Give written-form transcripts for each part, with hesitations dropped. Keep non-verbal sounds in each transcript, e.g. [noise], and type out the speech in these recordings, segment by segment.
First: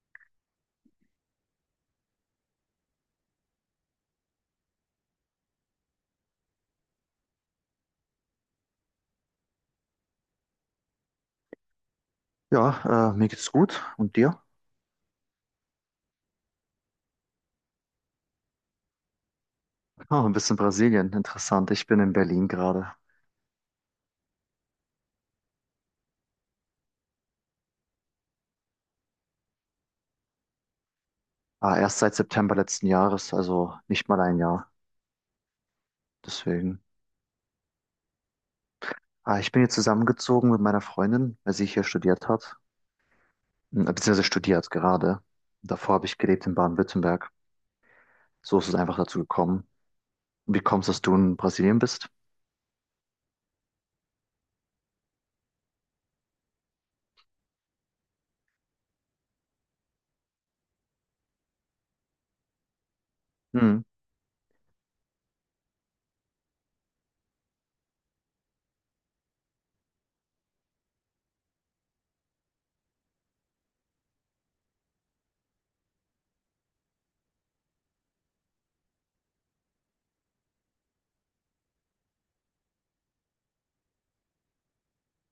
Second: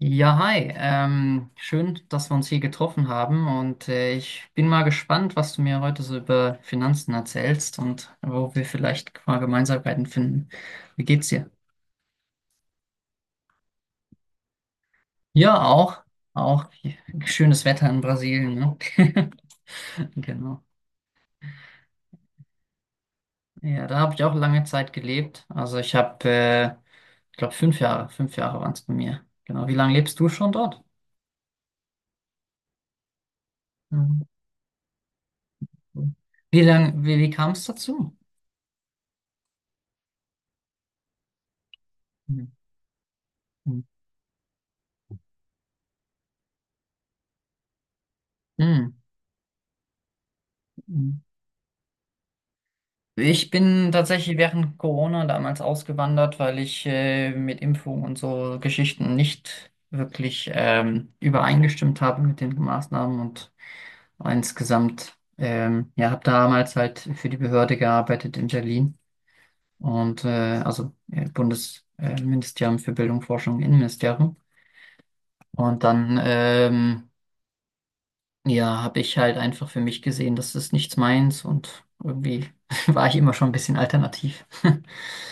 Ja, hi. Schön, dass wir uns hier getroffen haben, und ich bin mal gespannt, was du mir heute so über Finanzen erzählst und wo wir vielleicht mal Gemeinsamkeiten finden. Wie geht's dir? Ja, mir geht's gut. Und dir? Ja, auch. Auch schönes Wetter in Brasilien, ne? [laughs] Ah, ein bisschen Genau. Brasilien. Interessant. Ich bin in Berlin gerade. Ja, da habe ich auch lange Zeit gelebt. Also ich glaube, fünf Jahre waren es bei mir. Genau. Wie lange lebst du schon dort? Ah, erst seit September letzten Jahres, also nicht mal Mhm. ein Jahr. Wie Deswegen. lang, wie, wie kam es dazu? Ah, ich bin hier zusammengezogen mit meiner Freundin, weil sie hier studiert Mhm. hat. Beziehungsweise studiert gerade. Davor habe ich gelebt in Baden-Württemberg. So ist es einfach Mhm. dazu gekommen. Wie kommst du, dass du Mhm. in Brasilien bist? Ich bin tatsächlich während Corona damals ausgewandert, weil ich mit Impfung und so Geschichten nicht wirklich übereingestimmt habe mit den Maßnahmen und Hm. insgesamt, ja, habe damals halt für die Behörde gearbeitet in Berlin und Bundesministerium Ministerium für Bildung, Forschung, Innenministerium. Und dann ja, habe ich halt einfach für mich gesehen, das ist nichts meins, und irgendwie [laughs] war ich immer schon ein bisschen alternativ. [laughs]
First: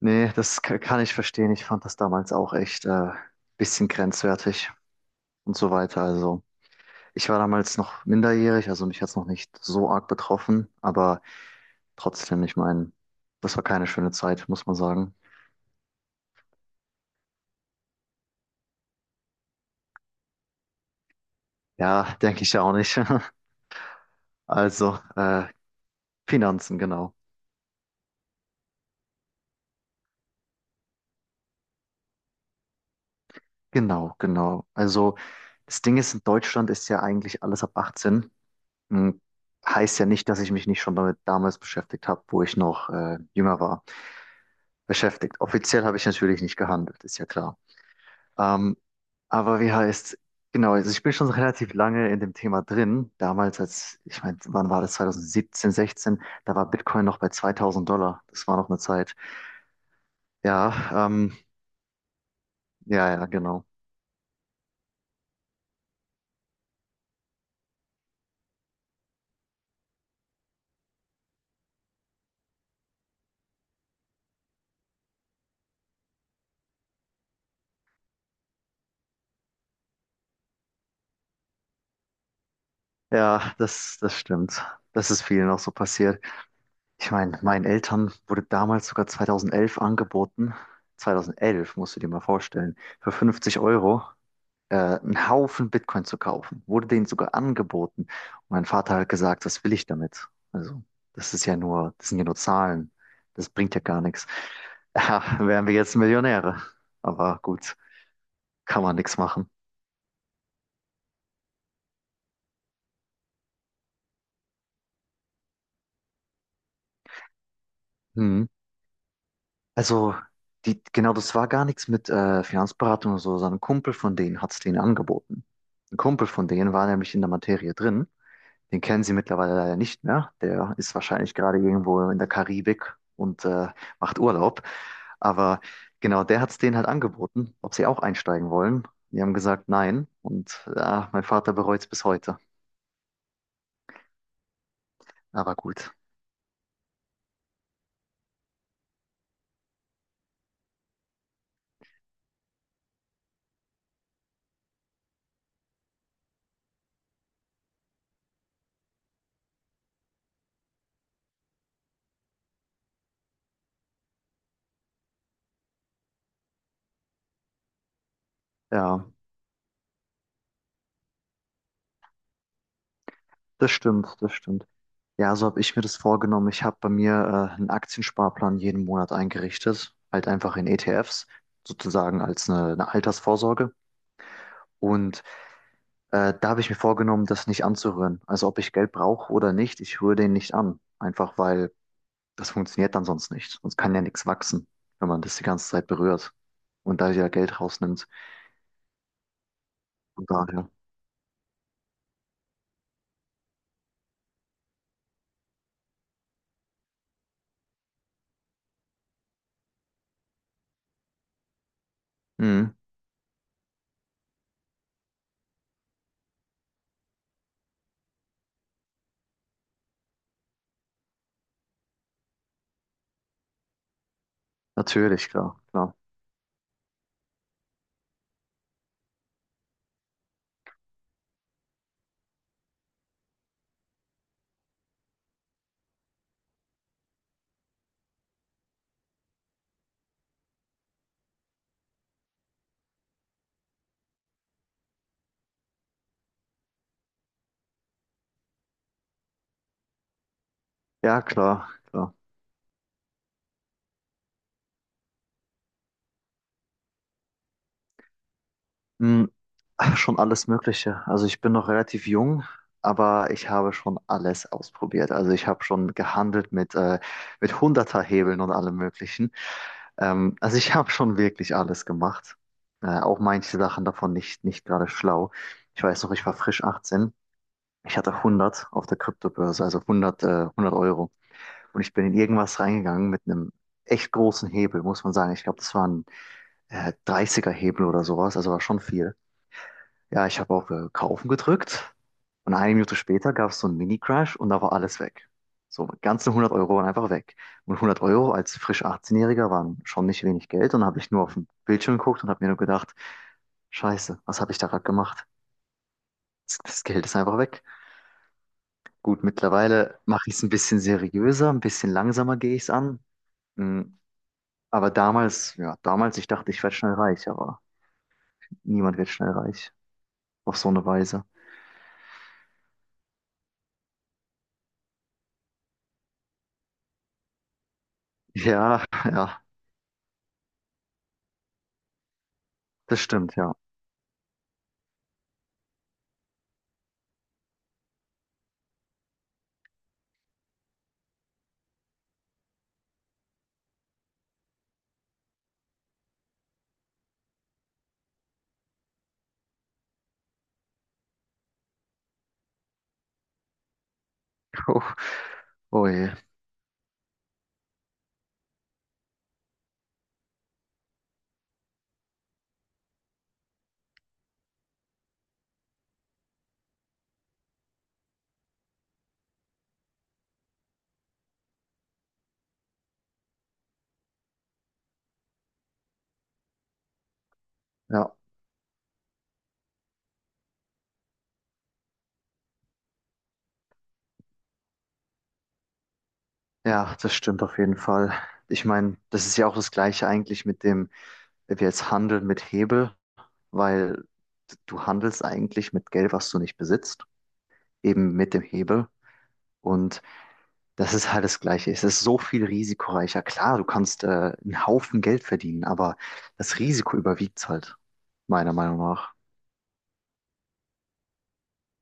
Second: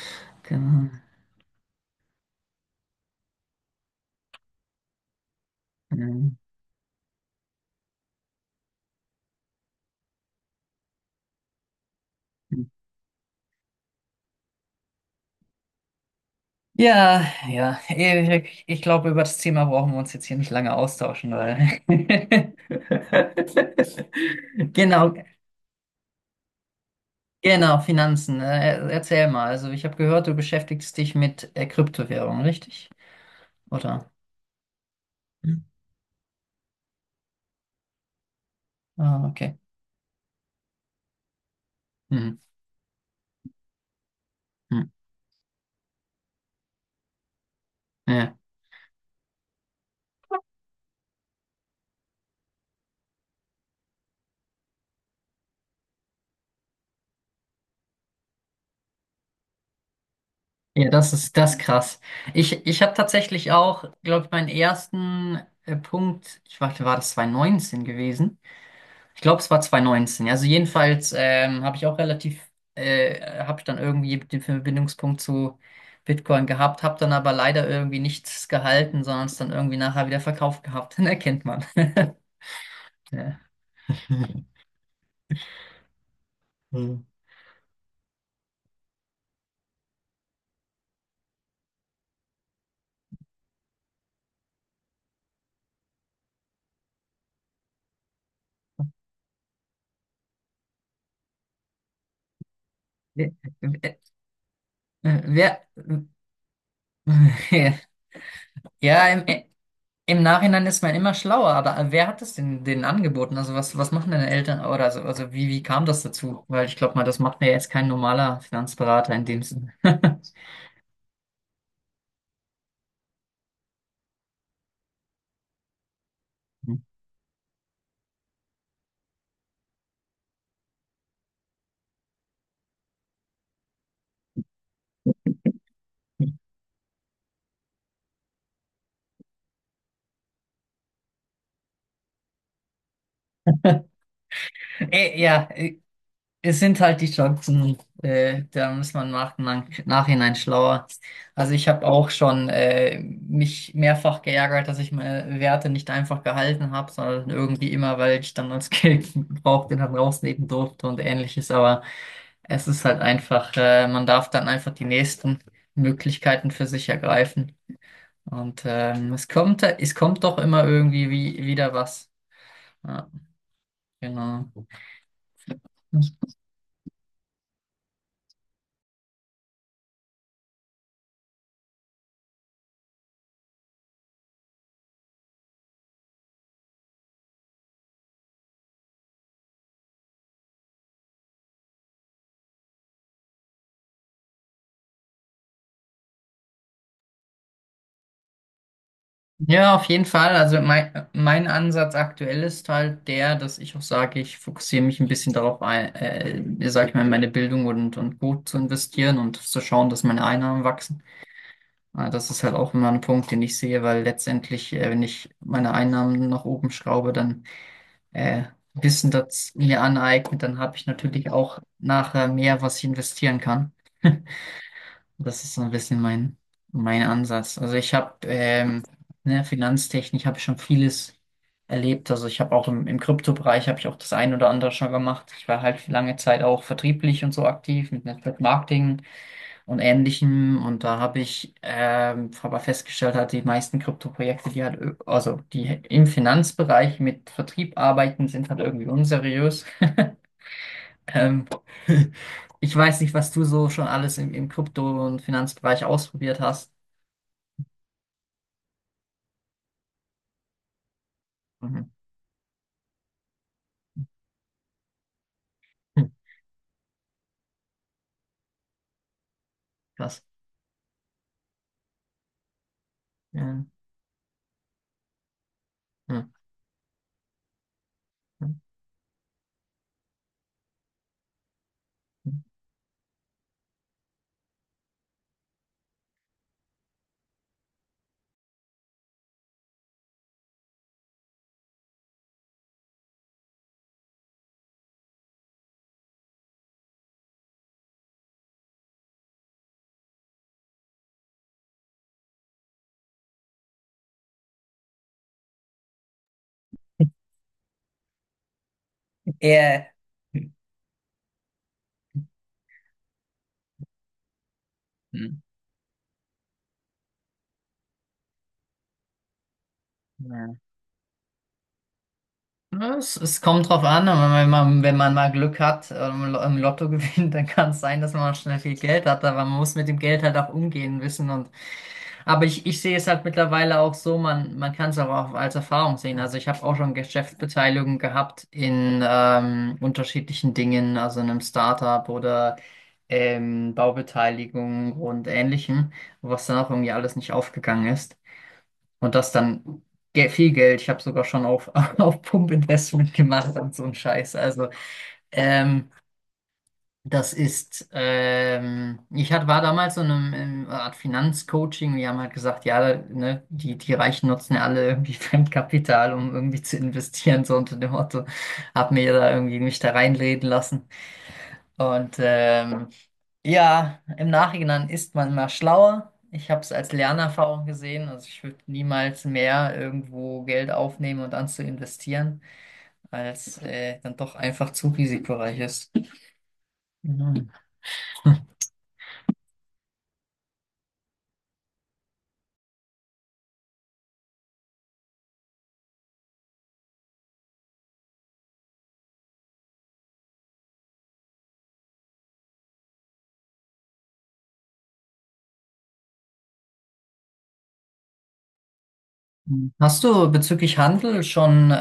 Nee, das Genau. kann ich verstehen. Ich fand das damals auch echt bisschen grenzwertig und so weiter. Ähm. Also. Ich war damals noch minderjährig, also mich hat es noch nicht so arg betroffen, aber trotzdem, ich meine, das war keine schöne Zeit, muss man sagen. Ja, ich glaube, über das Thema brauchen wir uns jetzt hier nicht lange austauschen, weil. Ja, denke ich ja auch nicht. [laughs] [laughs] Also, Genau, Finanzen, genau. genau, Finanzen. Erzähl mal. Also, ich habe gehört, du beschäftigst dich mit Kryptowährungen, richtig? Oder? Genau, genau. Also, Hm. das Ding ist, in Deutschland ist ja eigentlich alles ab 18. Hm, Ah, okay. Heißt ja nicht, dass ich mich nicht schon damit damals beschäftigt habe, Hm. wo ich noch jünger war. Beschäftigt. Offiziell habe ich natürlich nicht gehandelt, ist ja klar. Hm. Ähm, aber wie heißt, genau, also ich bin schon relativ lange in dem Thema drin. Damals, als, ich meine, wann war das? 2017, 16, da war Bitcoin noch bei 2000 Dollar. Das war noch eine Zeit. Ja, Ja, das ähm, ist das ist krass. Ich habe ja, ja, tatsächlich genau. auch, glaube ich, meinen ersten Punkt, ich warte, war das 2019 gewesen? Ich glaube, es war 2019. Also jedenfalls habe ich auch habe ich dann irgendwie den Verbindungspunkt zu Bitcoin gehabt, habe dann aber leider irgendwie nichts gehalten, sondern es dann irgendwie nachher wieder verkauft gehabt. [laughs] Dann erkennt man. [laughs] Ja. Ja, das stimmt. Das ist vielen auch so passiert. Ich meine, meinen Eltern wurde damals sogar 2011 angeboten. 2011, musst du dir mal vorstellen, für 50 Euro einen Haufen Bitcoin zu kaufen. Wurde denen sogar angeboten. Und mein Vater hat gesagt, was will ich damit? Also, das sind ja nur Zahlen. Wer, Das bringt ja gar nichts. [laughs] Ja, wer, wären wir jetzt Millionäre. Aber gut, [laughs] kann man ja, nichts im, machen. Im Nachhinein ist man immer schlauer, aber wer hat es denn denen angeboten? Also was, was machen deine Eltern oder so? Also wie, wie kam das dazu? Weil ich glaube mal, das macht mir jetzt kein normaler Hm. Finanzberater in dem Sinne. Also, [laughs] die, genau, das war gar nichts mit Finanzberatung oder so, sondern ein Kumpel von denen hat es denen angeboten. Ein Kumpel von denen war nämlich in der Materie drin. Den kennen Sie mittlerweile leider nicht mehr. Der ist wahrscheinlich gerade irgendwo in der Karibik und macht Urlaub. Aber genau, der hat es denen halt angeboten, ob sie auch einsteigen wollen. Die haben gesagt, nein. Und ja, mein Vater bereut es bis heute. Äh, ja, Aber äh, gut. es sind halt die Chancen, da muss man nachhinein schlauer. Also ich habe auch schon mich mehrfach geärgert, dass ich meine Werte nicht einfach gehalten habe, sondern irgendwie immer, weil ich dann als Geld [laughs] gebraucht den dann rausnehmen durfte und ähnliches. Aber es ist halt einfach, man darf dann einfach die nächsten Möglichkeiten für sich ergreifen. Und Ja, es kommt doch immer irgendwie wieder was. Ja, das stimmt, das genau. stimmt. Ja, so habe ich mir das vorgenommen. Ich habe bei mir einen Aktiensparplan jeden Monat eingerichtet, halt einfach in ETFs, sozusagen als eine Altersvorsorge. Und da habe ich mir vorgenommen, das nicht anzurühren. Also ob ich Geld brauche oder nicht, ich rühre den nicht an. Einfach weil das funktioniert dann sonst nicht. Sonst kann ja nichts wachsen, wenn man das die ganze Zeit berührt und da ja Geld rausnimmt. Ja, auf jeden Von Fall. Also daher. mein Ansatz aktuell ist halt der, dass ich auch sage, ich fokussiere mich ein bisschen darauf, sag ich mal, in meine Bildung und gut zu investieren und zu schauen, dass meine Einnahmen wachsen. Das ist halt auch Mhm. immer ein Punkt, den ich sehe, weil letztendlich, wenn ich meine Einnahmen nach oben schraube, dann äh, Wissen das mir aneignet, dann habe ich natürlich auch nachher mehr, was ich investieren kann. [laughs] Natürlich, Das ist klar, so ein klar. bisschen mein Ansatz. Also ich habe ne, Finanztechnik habe ich schon vieles erlebt. Also ich habe auch im Kryptobereich habe ich auch das ein oder andere schon gemacht. Ich war halt für lange Zeit auch vertrieblich und so aktiv mit Network Marketing und Ähnlichem. Und da habe ich aber festgestellt, halt die meisten Krypto-Projekte, also die im Finanzbereich mit Vertrieb arbeiten, sind halt irgendwie unseriös. Ja, Ähm, klar, [laughs] klar. ich weiß nicht, was du so schon alles im Krypto- und Finanzbereich ausprobiert hast. Mhm. Schon alles Mögliche. Also ich bin noch Mhm. relativ jung, aber ich habe schon alles ausprobiert. Also ich habe schon Hm. gehandelt mit Hunderterhebeln und allem Möglichen. Krass. Also ich [laughs] habe schon wirklich alles gemacht. Auch manche Ja. Sachen davon nicht gerade schlau. Ich weiß noch, ich Hm. war frisch 18. Ich hatte Hm. 100 auf der Kryptobörse, also 100, 100 Euro. Und ich bin in Hm. irgendwas reingegangen mit einem echt großen Hebel, muss man sagen. Ich glaube, das war ein 30er Hebel oder sowas, also war schon viel. Ja, ich habe auf Kaufen gedrückt und eine Minute später gab es so einen Mini-Crash und da war alles weg. So, ganze 100 Euro waren einfach weg. Und 100 Euro als frisch 18-Jähriger waren schon nicht wenig Geld und habe ich nur auf den Bildschirm geguckt und habe mir nur gedacht, Scheiße, was habe ich da gerade gemacht? Das Geld ist einfach weg. Gut, Ja. mittlerweile mache ich es ein Hm. bisschen seriöser, ein bisschen langsamer gehe ich es an. Mm, aber Hm. damals, ja, damals, ich dachte, ich werde schnell reich, aber niemand wird schnell reich Ja. auf so eine Weise. Ja, es kommt drauf an, aber wenn man, wenn man mal Glück hat im Lotto [laughs] gewinnt, dann kann es sein, dass man schnell viel Ja, [laughs] Geld hat, ja, aber man muss mit dem Geld halt auch umgehen wissen, und aber ich sehe das es halt stimmt, ja. mittlerweile auch so, man kann es auch als Erfahrung sehen. Also ich habe auch schon Geschäftsbeteiligung gehabt in unterschiedlichen Dingen, also in einem Startup oder Baubeteiligung und Ähnlichem, was dann auch irgendwie alles nicht aufgegangen ist. Und das dann viel Geld. Ich habe sogar schon auf, [laughs] auf Pump-Investment gemacht und so ein Scheiß. Also, [laughs] Oh ähm, je. das ist, ich hat, war damals so in einem, in einer Art Finanzcoaching. Die haben halt gesagt, ja, ne, die Reichen nutzen ja alle irgendwie [laughs] Fremdkapital, um irgendwie zu investieren, so unter dem Motto. Hab mir da irgendwie mich da reinreden lassen. Und ja, im Nachhinein ist man mal schlauer. Ich habe es als Lernerfahrung gesehen. Ja, Also ich würde niemals mehr irgendwo Geld aufnehmen und dann zu investieren, weil es dann doch einfach zu risikoreich ist. ja, das stimmt Mhm. auf jeden Fall. Ich meine, das ist ja auch das Gleiche eigentlich mit dem, wenn wir jetzt handeln mit Hebel, weil du handelst eigentlich mit Geld, was du nicht besitzt, eben mit dem Hebel. Und das ist halt das Gleiche. Es ist so viel risikoreicher. Klar, du kannst einen Haufen Geld verdienen, aber das Risiko überwiegt halt, meiner Meinung nach. Hast du bezüglich Handel schon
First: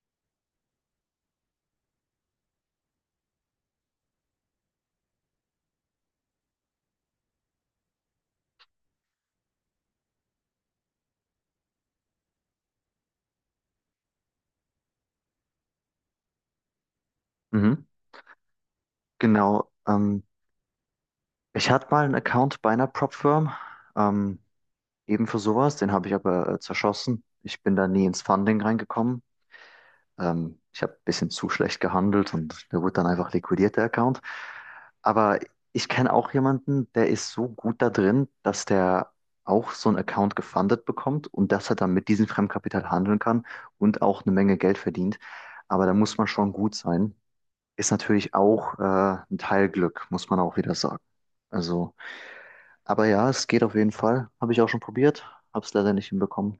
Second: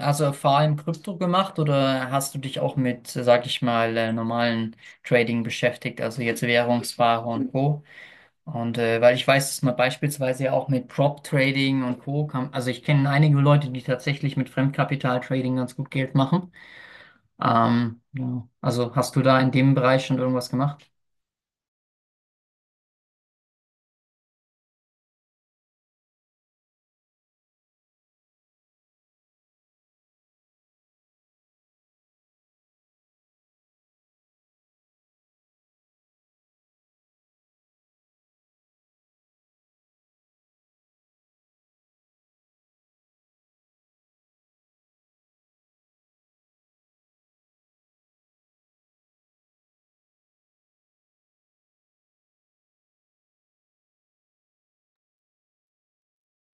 also vor allem Krypto gemacht, oder hast du dich auch mit, sag ich mal, normalen Trading beschäftigt, also jetzt Währungsware und Co.? Und weil ich weiß, dass man beispielsweise ja auch mit Prop Trading und Co. kann, also ich kenne einige Leute, die tatsächlich mit Fremdkapital Trading ganz gut Geld machen. Mhm. Ja. Also hast du da in Genau. dem Bereich schon irgendwas gemacht? Ich hatte mal einen Account bei einer Prop-Firm. Ähm, Eben für sowas, den habe ich aber zerschossen. Ich bin da nie ins Funding reingekommen. Ich habe ein bisschen zu schlecht gehandelt und der wurde dann einfach liquidiert, der Account. Aber ich kenne auch jemanden, der ist so gut da drin, dass der auch so einen Account gefundet bekommt und dass er dann mit diesem Fremdkapital handeln kann und auch eine Menge Geld verdient. Aber da muss man schon gut sein. Ist natürlich auch ein Teil Glück, muss man auch wieder sagen. Also, aber ja, es geht auf jeden Fall. Habe ich auch schon probiert, habe es leider nicht hinbekommen.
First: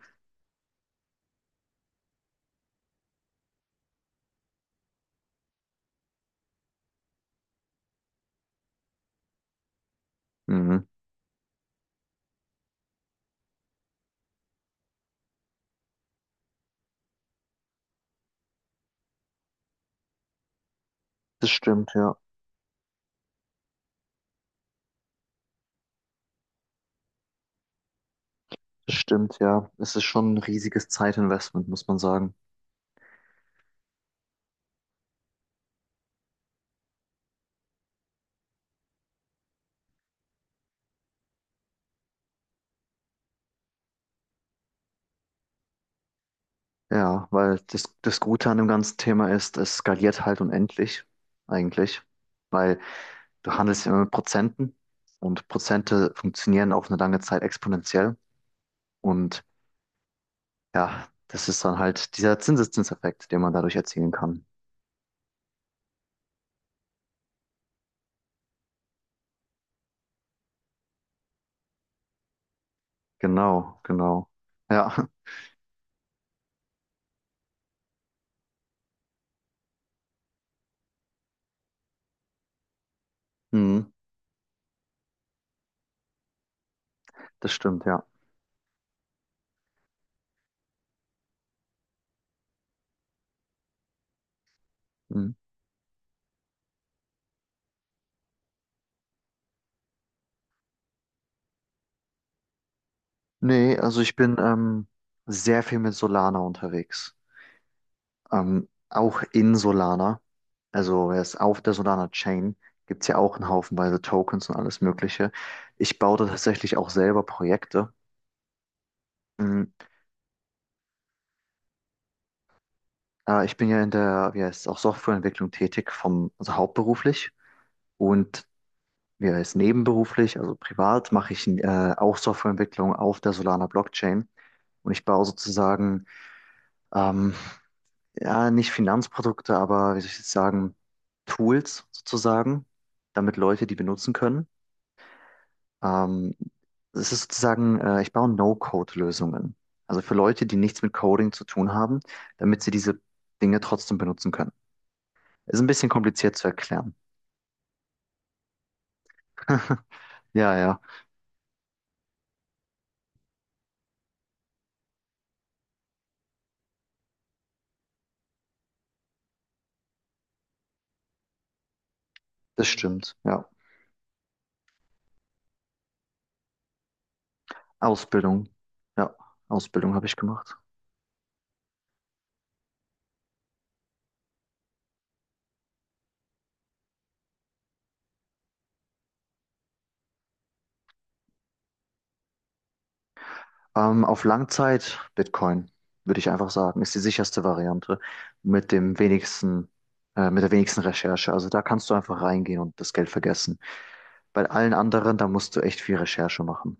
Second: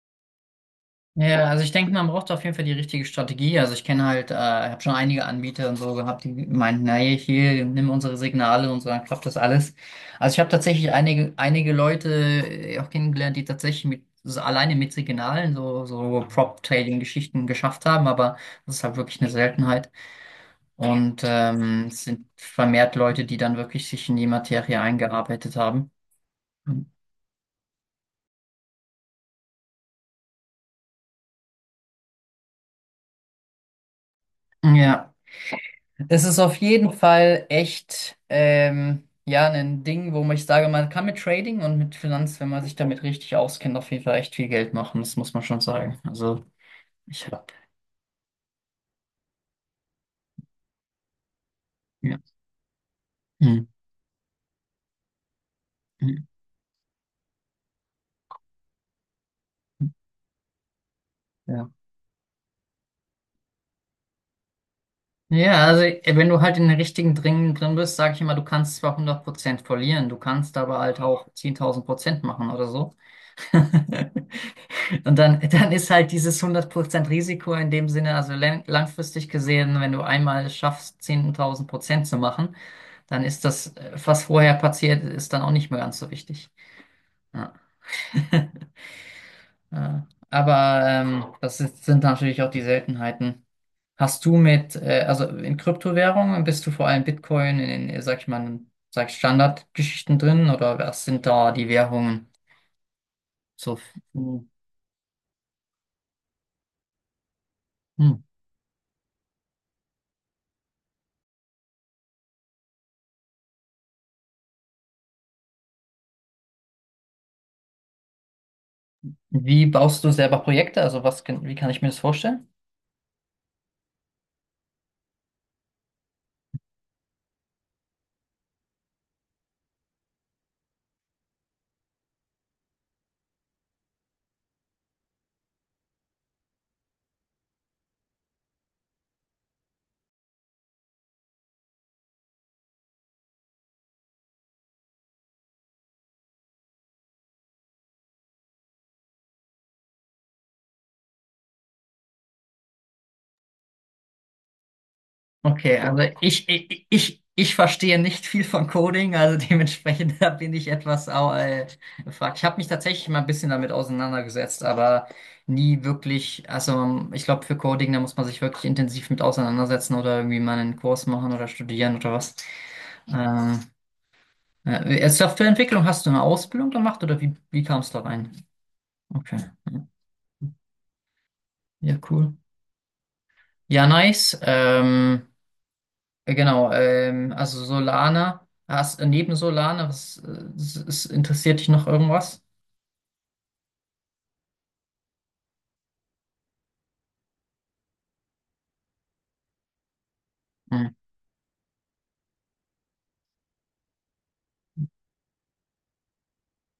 Ja, also ich denke, man braucht auf jeden Fall die richtige Strategie. Also ich kenne halt, habe schon einige Anbieter und so gehabt, die meinten, naja, hier, nimm unsere Signale, und unsere klappt das alles. Also ich habe Mhm. tatsächlich einige Leute auch kennengelernt, die tatsächlich mit, so alleine mit Signalen so Prop-Trading-Geschichten geschafft haben, aber das ist halt wirklich eine Seltenheit. Und Das stimmt, es ja. sind vermehrt Leute, die dann wirklich sich in die Materie eingearbeitet haben. Das stimmt, ja. Es ist schon ein riesiges Zeitinvestment, muss man sagen. Ja. Es ist auf jeden Fall echt ja ein Ding, wo man— ich sage, man kann mit Trading und mit Finanz, wenn man sich damit richtig auskennt, auf jeden Fall echt viel Geld machen. Das muss man schon sagen. Also ich Ja, habe weil das Gute an dem ganzen Thema ist, es skaliert halt unendlich, eigentlich. ja. Weil du Hm, handelst immer mit Prozenten und Prozente hm, funktionieren auf eine lange Zeit exponentiell. Und hm, ja, das ist ja. dann halt dieser Zinseszinseffekt, den man dadurch erzielen kann. Ja, also wenn du halt in den richtigen Dingen drin bist, sage ich immer, du kannst zwar hundert Prozent verlieren, du kannst aber halt auch 10.000% machen oder so. [laughs] Genau, genau. Ja, Und dann ist halt dieses 100% Risiko in dem Sinne, also langfristig gesehen, wenn du einmal es schaffst, 10.000 Prozent zu machen, dann ist [laughs] das, mhm. was vorher passiert, ist dann auch nicht mehr ganz so wichtig. Das Ja. stimmt, ja. [laughs] Ja. Aber das ist, sind natürlich auch die Seltenheiten. Hast du mit, also Mhm. in Kryptowährungen bist du vor allem Bitcoin in den, sag ich mal, sag ich Standardgeschichten drin, oder was sind da die Währungen Nee, so? also ich bin Hm. Sehr viel mit Solana unterwegs. Auch in Solana, also erst auf der Solana Chain, gibt es ja auch einen Haufenweise Tokens und alles Mögliche. Ich baue da tatsächlich auch selber Projekte. Wie Mhm. baust du selber Projekte? Also was, wie kann ich mir das vorstellen? Ich bin ja in der, wie heißt es, auch Softwareentwicklung tätig, vom, also hauptberuflich und wie heißt es, nebenberuflich, also privat, mache ich auch Softwareentwicklung auf der Solana Blockchain. Und ich baue sozusagen, ähm, ja, nicht Finanzprodukte, aber wie soll ich jetzt sagen, Tools sozusagen, damit Leute die benutzen können. Ähm, es ist sozusagen, ich baue No-Code-Lösungen. Also für Leute, die nichts mit Coding zu tun haben, damit sie diese Dinge trotzdem benutzen können. Ist ein Okay, bisschen also kompliziert ich, zu ich, erklären. ich, ich verstehe nicht viel von Coding, also [laughs] [laughs] dementsprechend da bin Ja, ich ja, etwas gefragt. Ich habe mich tatsächlich mal ein bisschen damit auseinandergesetzt, aber nie wirklich, also ich glaube für Coding, da muss man sich wirklich intensiv mit auseinandersetzen oder irgendwie mal einen Kurs machen oder studieren oder was. das stimmt. Ja. Ähm, Softwareentwicklung hast du eine Ausbildung gemacht, oder wie, wie kam es da rein? Ausbildung. Ja, Okay, Ausbildung habe ich gemacht. ja, cool. Ja, nice. Genau, also Solana, hast, neben Solana, was, interessiert dich noch irgendwas? Auf Langzeit Bitcoin, würde ich einfach sagen, ist die sicherste Variante mit dem wenigsten, mit der wenigsten Hm. Recherche. Also da kannst du einfach reingehen und das Geld vergessen. Bei allen anderen, da musst du echt viel Recherche machen,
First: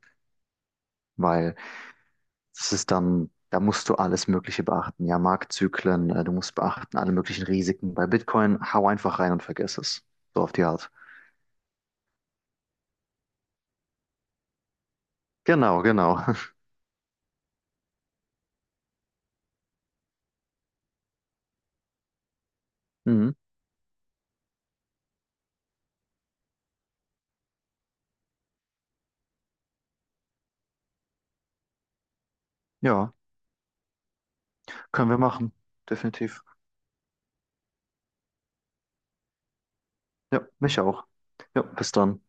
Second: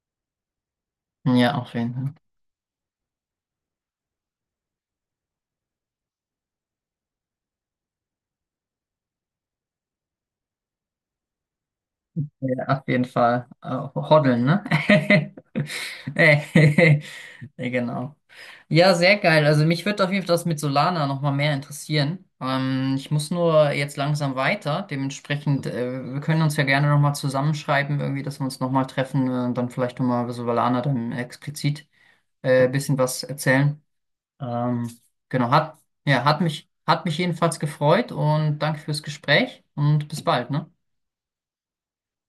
Ja, weil auf jeden Fall. das ist dann, da musst du alles Mögliche beachten. Ja, Marktzyklen, du musst beachten alle möglichen Risiken. Bei Bitcoin, hau einfach rein und vergiss es. So auf die Art. Ja, auf jeden Fall. Hoddeln, ne? Genau, [laughs] genau. Äh, [laughs] [laughs] ja, genau. Ja, sehr geil. Also mich würde auf jeden Fall das mit Solana nochmal mehr interessieren. Ich muss Mhm. nur jetzt langsam weiter. Dementsprechend, wir können uns ja gerne nochmal zusammenschreiben, irgendwie, dass wir uns nochmal treffen und dann vielleicht nochmal über Solana dann explizit ein bisschen Ja, was erzählen. Ähm, können wir genau, machen. hat, ja, Definitiv. Hat mich jedenfalls gefreut, und danke fürs Gespräch, und bis Ja, bald, ne? mich auch. Ja, bis dann.